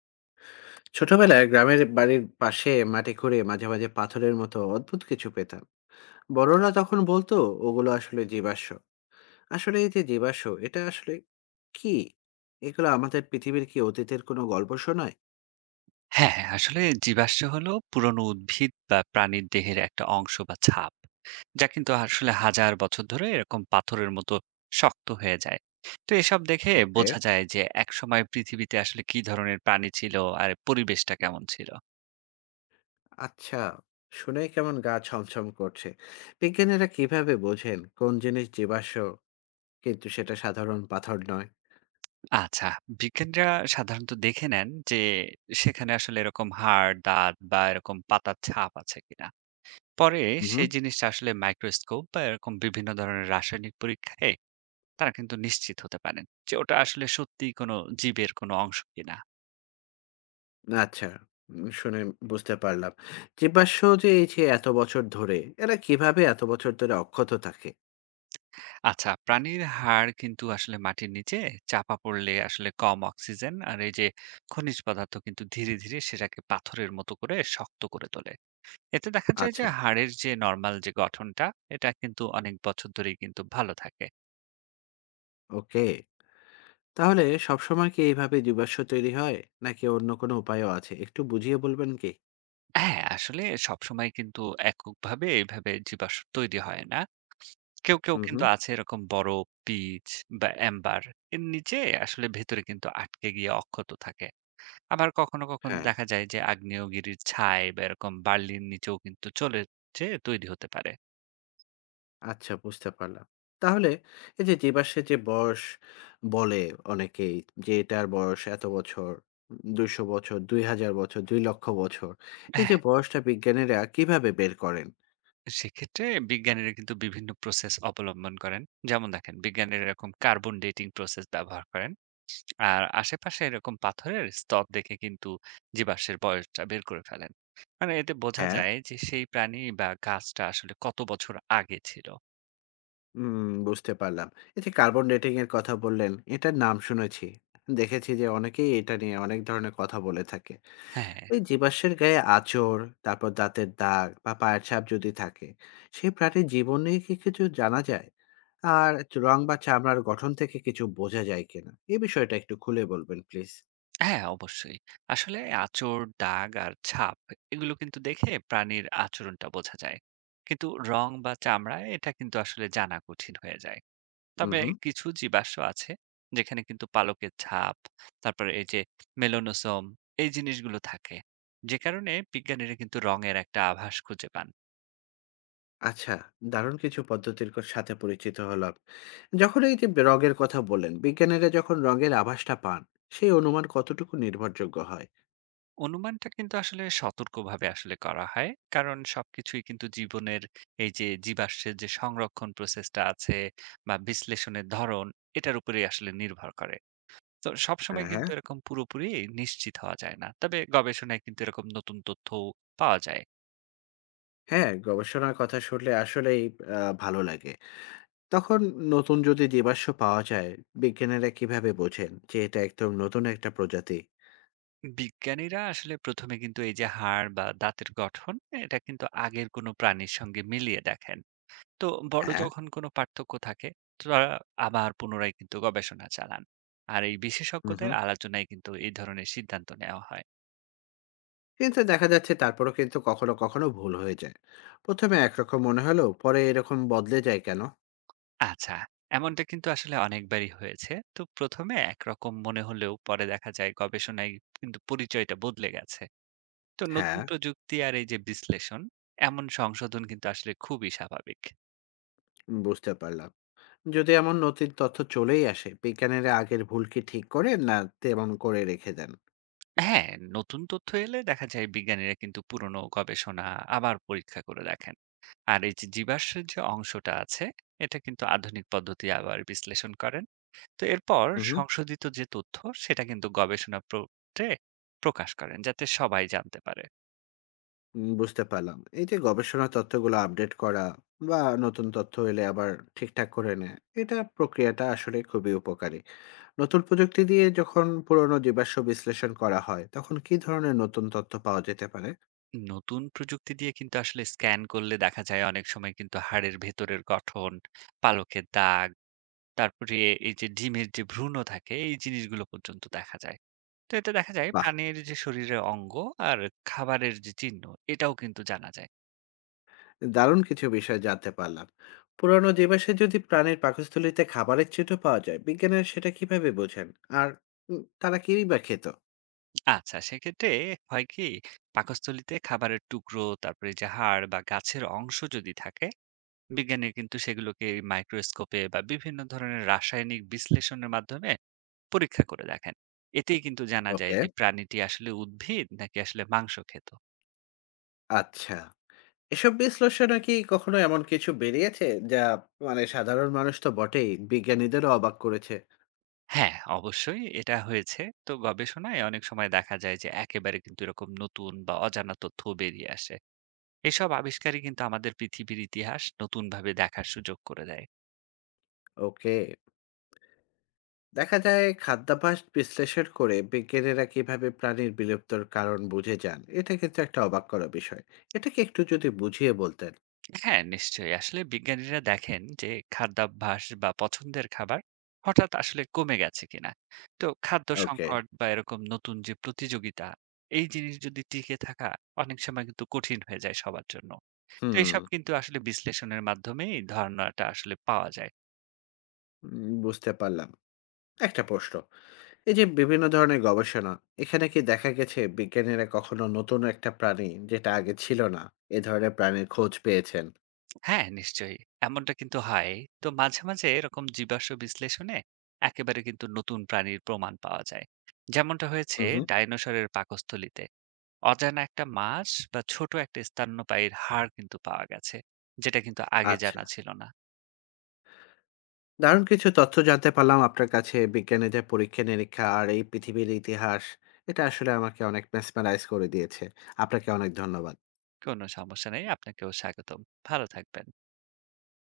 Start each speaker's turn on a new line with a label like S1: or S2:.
S1: ছোটবেলায় গ্রামের বাড়ির পাশে মাটি খুঁড়ে মাঝে মাঝে পাথরের মতো অদ্ভুত কিছু পেতাম। বড়রা তখন বলতো ওগুলো আসলে জীবাশ্ম। আসলে এই যে জীবাশ্ম, এটা আসলে কি? এগুলো আমাদের পৃথিবীর কি অতীতের কোনো গল্প শোনায়?
S2: হ্যাঁ, হ্যাঁ। আসলে জীবাশ্ম হলো পুরনো উদ্ভিদ বা প্রাণীর দেহের একটা অংশ বা ছাপ। যা কিন্তু আসলে হাজার বছর ধরে এরকম পাথরের মতো শক্ত হয়ে যায়। তো এসব দেখে
S1: ওকে।
S2: বোঝা যায় যে একসময় পৃথিবীতে আসলে কি ধরনের প্রাণী ছিল আর পরিবেশটা কেমন ছিল।
S1: আচ্ছা, শুনে কেমন গা ছমছম করছে। বিজ্ঞানীরা কিভাবে বোঝেন কোন জিনিস জীবাশ্ম, কিন্তু সেটা সাধারণ পাথর নয়?
S2: আচ্ছা, বিজ্ঞানীরা সাধারণত দেখে নেন যে সেখানে আসলে এরকম হাড়, দাঁত বা এরকম পাতার ছাপ আছে কিনা। পরে
S1: হুম।
S2: সেই জিনিসটা আসলে মাইক্রোস্কোপ বা এরকম বিভিন্ন ধরনের রাসায়নিক পরীক্ষায় তারা কিন্তু নিশ্চিত হতে পারেন যে ওটা আসলে সত্যিই কোনো জীবের কোনো অংশ কিনা।
S1: আচ্ছা, শুনে বুঝতে পারলাম। জীবাশ্ম যে এই যে এত বছর ধরে, এরা কিভাবে এত বছর ধরে অক্ষত থাকে?
S2: আচ্ছা, প্রাণীর হাড় কিন্তু আসলে মাটির নিচে চাপা পড়লে আসলে কম অক্সিজেন আর এই যে খনিজ পদার্থ কিন্তু ধীরে, ধীরে সেটাকে পাথরের মতো করে শক্ত করে তোলে। এতে দেখা যায় যে
S1: আচ্ছা,
S2: হাড়ের যে নরমাল যে গঠনটা, এটা কিন্তু অনেক বছর ধরেই কিন্তু ভালো থাকে।
S1: ওকে। তাহলে সবসময় কি এইভাবে জীবাশ্ম তৈরি হয়? নাকি অন্য কোনো উপায়ও আছে? একটু বুঝিয়ে বলবেন কি?
S2: হ্যাঁ, আসলে সবসময় কিন্তু এককভাবে এভাবে জীবাশ্ম তৈরি হয় না। কেউ, কেউ
S1: হুম,
S2: কিন্তু
S1: হুম।
S2: আছে এরকম বড় পিচ বা এম্বার এর নিচে আসলে ভেতরে কিন্তু আটকে গিয়ে অক্ষত থাকে। আবার কখনো, কখনো
S1: হ্যাঁ,
S2: দেখা যায় যে আগ্নেয়গিরির ছাই বা এরকম বার্লির নিচেও কিন্তু চলে যেয়ে তৈরি হতে পারে।
S1: আচ্ছা, বুঝতে পারলাম। তাহলে এই যে জীবাশ্মের যে বয়স বলে অনেকেই যে এটার বয়স এত বছর, ২০০ বছর, ২০০০ বছর, ২ লক্ষ বছর। এই
S2: হ্যাঁ,
S1: যে বয়সটা বিজ্ঞানীরা কিভাবে বের করেন?
S2: সেক্ষেত্রে বিজ্ঞানীরা কিন্তু বিভিন্ন প্রসেস অবলম্বন করেন। যেমন দেখেন বিজ্ঞানীরা এরকম কার্বন ডেটিং প্রসেস ব্যবহার করেন। আর আশেপাশে এরকম পাথরের স্তর দেখে কিন্তু জীবাশ্মের বয়সটা বের করে ফেলেন। মানে এতে বোঝা
S1: হ্যাঁ।
S2: যায় যে সেই প্রাণী বা গাছটা আসলে কত বছর আগে ছিল।
S1: হুম, বুঝতে পারলাম। এই যে কার্বন ডেটিং এর কথা বললেন, এটার নাম শুনেছি। দেখেছি যে অনেকেই এটা নিয়ে অনেক ধরনের কথা বলে থাকে।
S2: হ্যাঁ,
S1: এই জীবাশ্মের গায়ে আঁচড়, তারপর দাঁতের দাগ বা পায়ের ছাপ যদি থাকে, সেই প্রাণীর জীবন নিয়ে কি কিছু জানা যায়? আর রং বা চামড়ার গঠন থেকে কিছু বোঝা যায় কিনা? এই বিষয়টা একটু খুলে বলবেন প্লিজ।
S2: হ্যাঁ অবশ্যই। আসলে আঁচড়, দাগ আর ছাপ এগুলো কিন্তু দেখে প্রাণীর আচরণটা বোঝা যায়। কিন্তু রং বা চামড়ায় এটা কিন্তু আসলে জানা কঠিন হয়ে যায়।
S1: হু,
S2: তবে
S1: হু।
S2: কিছু জীবাশ্ম আছে যেখানে কিন্তু পালকের ছাপ, তারপরে এই যে মেলানোসোম এই জিনিসগুলো থাকে। যে কারণে বিজ্ঞানীরা কিন্তু রঙের একটা আভাস খুঁজে পান।
S1: আচ্ছা, দারুণ কিছু পদ্ধতির সাথে পরিচিত হলাম। যখন এই যে রঙের কথা বললেন, বিজ্ঞানীরা যখন রঙের আভাসটা পান, সেই অনুমান কতটুকু নির্ভরযোগ্য হয়?
S2: অনুমানটা কিন্তু আসলে সতর্কভাবে আসলে করা হয়। কারণ সবকিছুই কিন্তু জীবনের এই যে জীবাশ্মের যে সংরক্ষণ প্রসেসটা আছে বা বিশ্লেষণের ধরন, এটার উপরেই আসলে নির্ভর করে। তো
S1: হ্যাঁ,
S2: সবসময়
S1: হ্যাঁ।
S2: কিন্তু এরকম পুরোপুরি নিশ্চিত হওয়া যায় না। তবে গবেষণায় কিন্তু এরকম নতুন তথ্যও পাওয়া যায়।
S1: হ্যাঁ, গবেষণার কথা শুনলে আসলেই ভালো লাগে। তখন নতুন যদি জীবাশ্ম পাওয়া যায়, বিজ্ঞানীরা কিভাবে বোঝেন যে এটা একদম নতুন একটা প্রজাতি?
S2: বিজ্ঞানীরা আসলে ১ম এ কিন্তু এই যে হাড় বা দাঁতের গঠন, এটা কিন্তু আগের কোনো প্রাণীর সঙ্গে মিলিয়ে দেখেন। তো বড়
S1: হ্যাঁ,
S2: যখন কোনো পার্থক্য থাকে তো তারা আবার পুনরায় কিন্তু গবেষণা চালান, আর এই
S1: হুম,
S2: বিশেষজ্ঞদের
S1: হুম।
S2: আলোচনায় কিন্তু এই ধরনের সিদ্ধান্ত নেওয়া হয়।
S1: কিন্তু দেখা যাচ্ছে তারপরও কিন্তু কখনো, কখনো ভুল হয়ে যায়। ১ম এ একরকম মনে হলেও পরে এরকম বদলে যায় কেন?
S2: আচ্ছা, এমনটা কিন্তু আসলে অনেকবারই হয়েছে। তো প্রথমে একরকম মনে হলেও পরে দেখা যায় গবেষণায় কিন্তু পরিচয়টা বদলে গেছে। তো নতুন
S1: হ্যাঁ,
S2: প্রযুক্তি আর এই যে বিশ্লেষণ, এমন সংশোধন কিন্তু আসলে খুবই স্বাভাবিক।
S1: বুঝতে পারলাম। যদি এমন নথির তথ্য চলেই আসে, বিজ্ঞানীরা আগের ভুল কি ঠিক করেন না তেমন করে রেখে দেন?
S2: হ্যাঁ, নতুন তথ্য এলে দেখা যায় বিজ্ঞানীরা কিন্তু পুরনো গবেষণা আবার পরীক্ষা করে দেখেন। আর এই যে জীবাশ্মের যে অংশটা আছে, এটা কিন্তু আধুনিক পদ্ধতি আবার বিশ্লেষণ করেন। তো এরপর
S1: হুম।
S2: সংশোধিত যে তথ্য সেটা কিন্তু গবেষণা পত্রে প্রকাশ করেন যাতে সবাই জানতে পারে।
S1: বুঝতে পারলাম এই যে গবেষণা তথ্যগুলো আপডেট করা বা নতুন তথ্য এলে আবার ঠিকঠাক করে নেয়, এটা প্রক্রিয়াটা আসলে খুবই উপকারী। নতুন প্রযুক্তি দিয়ে যখন পুরনো জীবাশ্ম বিশ্লেষণ করা হয়, তখন কি ধরনের নতুন তথ্য পাওয়া যেতে পারে?
S2: নতুন প্রযুক্তি দিয়ে কিন্তু আসলে স্ক্যান করলে দেখা যায় অনেক সময় কিন্তু হাড়ের ভেতরের গঠন, পালকের দাগ, তারপরে এই যে ডিমের যে ভ্রূণ থাকে, এই জিনিসগুলো পর্যন্ত দেখা যায়। তো এতে দেখা যায়
S1: বাহ,
S2: প্রাণীর যে শরীরের অঙ্গ আর খাবারের যে চিহ্ন, এটাও কিন্তু জানা যায়।
S1: দারুণ কিছু বিষয় জানতে পারলাম। পুরনো জীবাশ্মে যদি প্রাণীর পাকস্থলীতে খাবারের চিঠো পাওয়া যায়, বিজ্ঞানীরা সেটা কিভাবে বোঝেন? আর তারা কিই বা খেত?
S2: আচ্ছা, সেক্ষেত্রে হয় কি, পাকস্থলীতে খাবারের টুকরো, তারপরে এই যে হাড় বা গাছের অংশ যদি থাকে, বিজ্ঞানীরা কিন্তু সেগুলোকে মাইক্রোস্কোপে বা বিভিন্ন ধরনের রাসায়নিক বিশ্লেষণের মাধ্যমে পরীক্ষা করে দেখেন। এতেই কিন্তু জানা যায়
S1: ওকে,
S2: যে প্রাণীটি আসলে উদ্ভিদ নাকি আসলে মাংস খেত।
S1: আচ্ছা। এসব বিশ্লেষণে কি কখনো এমন কিছু বেরিয়েছে, যা মানে সাধারণ মানুষ তো বটেই, বিজ্ঞানীদেরও অবাক করেছে?
S2: হ্যাঁ, অবশ্যই এটা হয়েছে। তো গবেষণায় অনেক সময় দেখা যায় যে একেবারে কিন্তু এরকম নতুন বা অজানা তথ্য বেরিয়ে আসে। এসব আবিষ্কারই কিন্তু আমাদের পৃথিবীর ইতিহাস নতুনভাবে দেখার সুযোগ করে দেয়।
S1: ওকে। দেখা যায় খাদ্যাভ্যাস বিশ্লেষণ করে বিজ্ঞানীরা কিভাবে প্রাণীর বিলুপ্তর কারণ বুঝে যান, এটা কিন্তু একটা অবাক করা বিষয়। এটাকে একটু যদি বুঝিয়ে বলতেন।
S2: হ্যাঁ, নিশ্চয়ই। আসলে বিজ্ঞানীরা দেখেন যে খাদ্যাভ্যাস বা পছন্দের খাবার হঠাৎ আসলে কমে গেছে কিনা। তো খাদ্য
S1: ওকে,
S2: সংকট বা এরকম নতুন যে প্রতিযোগিতা, এই জিনিস যদি টিকে থাকা অনেক সময় কিন্তু কঠিন হয়ে যায় সবার জন্য। তো
S1: হুম,
S2: এসব কিন্তু আসলে বিশ্লেষণের মাধ্যমেই ধারণাটা আসলে পাওয়া যায়।
S1: বুঝতে পারলাম। একটা প্রশ্ন, এই যে বিভিন্ন ধরনের গবেষণা, এখানে কি দেখা গেছে বিজ্ঞানীরা কখনো নতুন একটা প্রাণী যেটা আগে ছিল না, এ ধরনের প্রাণীর খোঁজ পেয়েছেন?
S2: হ্যাঁ, নিশ্চয়ই। এমনটা কিন্তু হয়। তো মাঝে, মাঝে এরকম জীবাশ্ম বিশ্লেষণে একেবারে কিন্তু নতুন প্রাণীর প্রমাণ পাওয়া যায়। যেমনটা হয়েছে
S1: হুম, হুম।
S2: ডাইনোসরের পাকস্থলীতে। অজানা একটা মাছ বা ছোট একটা স্তন্যপায়ীর হাড় কিন্তু পাওয়া গেছে, যেটা কিন্তু আগে
S1: আচ্ছা।
S2: জানা ছিল না।
S1: দারুণ কিছু তথ্য জানতে পারলাম আপনার কাছে বিজ্ঞানীদের পরীক্ষা-নিরীক্ষা আর এই পৃথিবীর ইতিহাস। এটা আসলে আমাকে অনেক mesmerize করে দিয়েছে। আপনাকে অনেক ধন্যবাদ।
S2: কোনো সমস্যা নেই, আপনাকেও স্বাগতম। ভালো থাকবেন।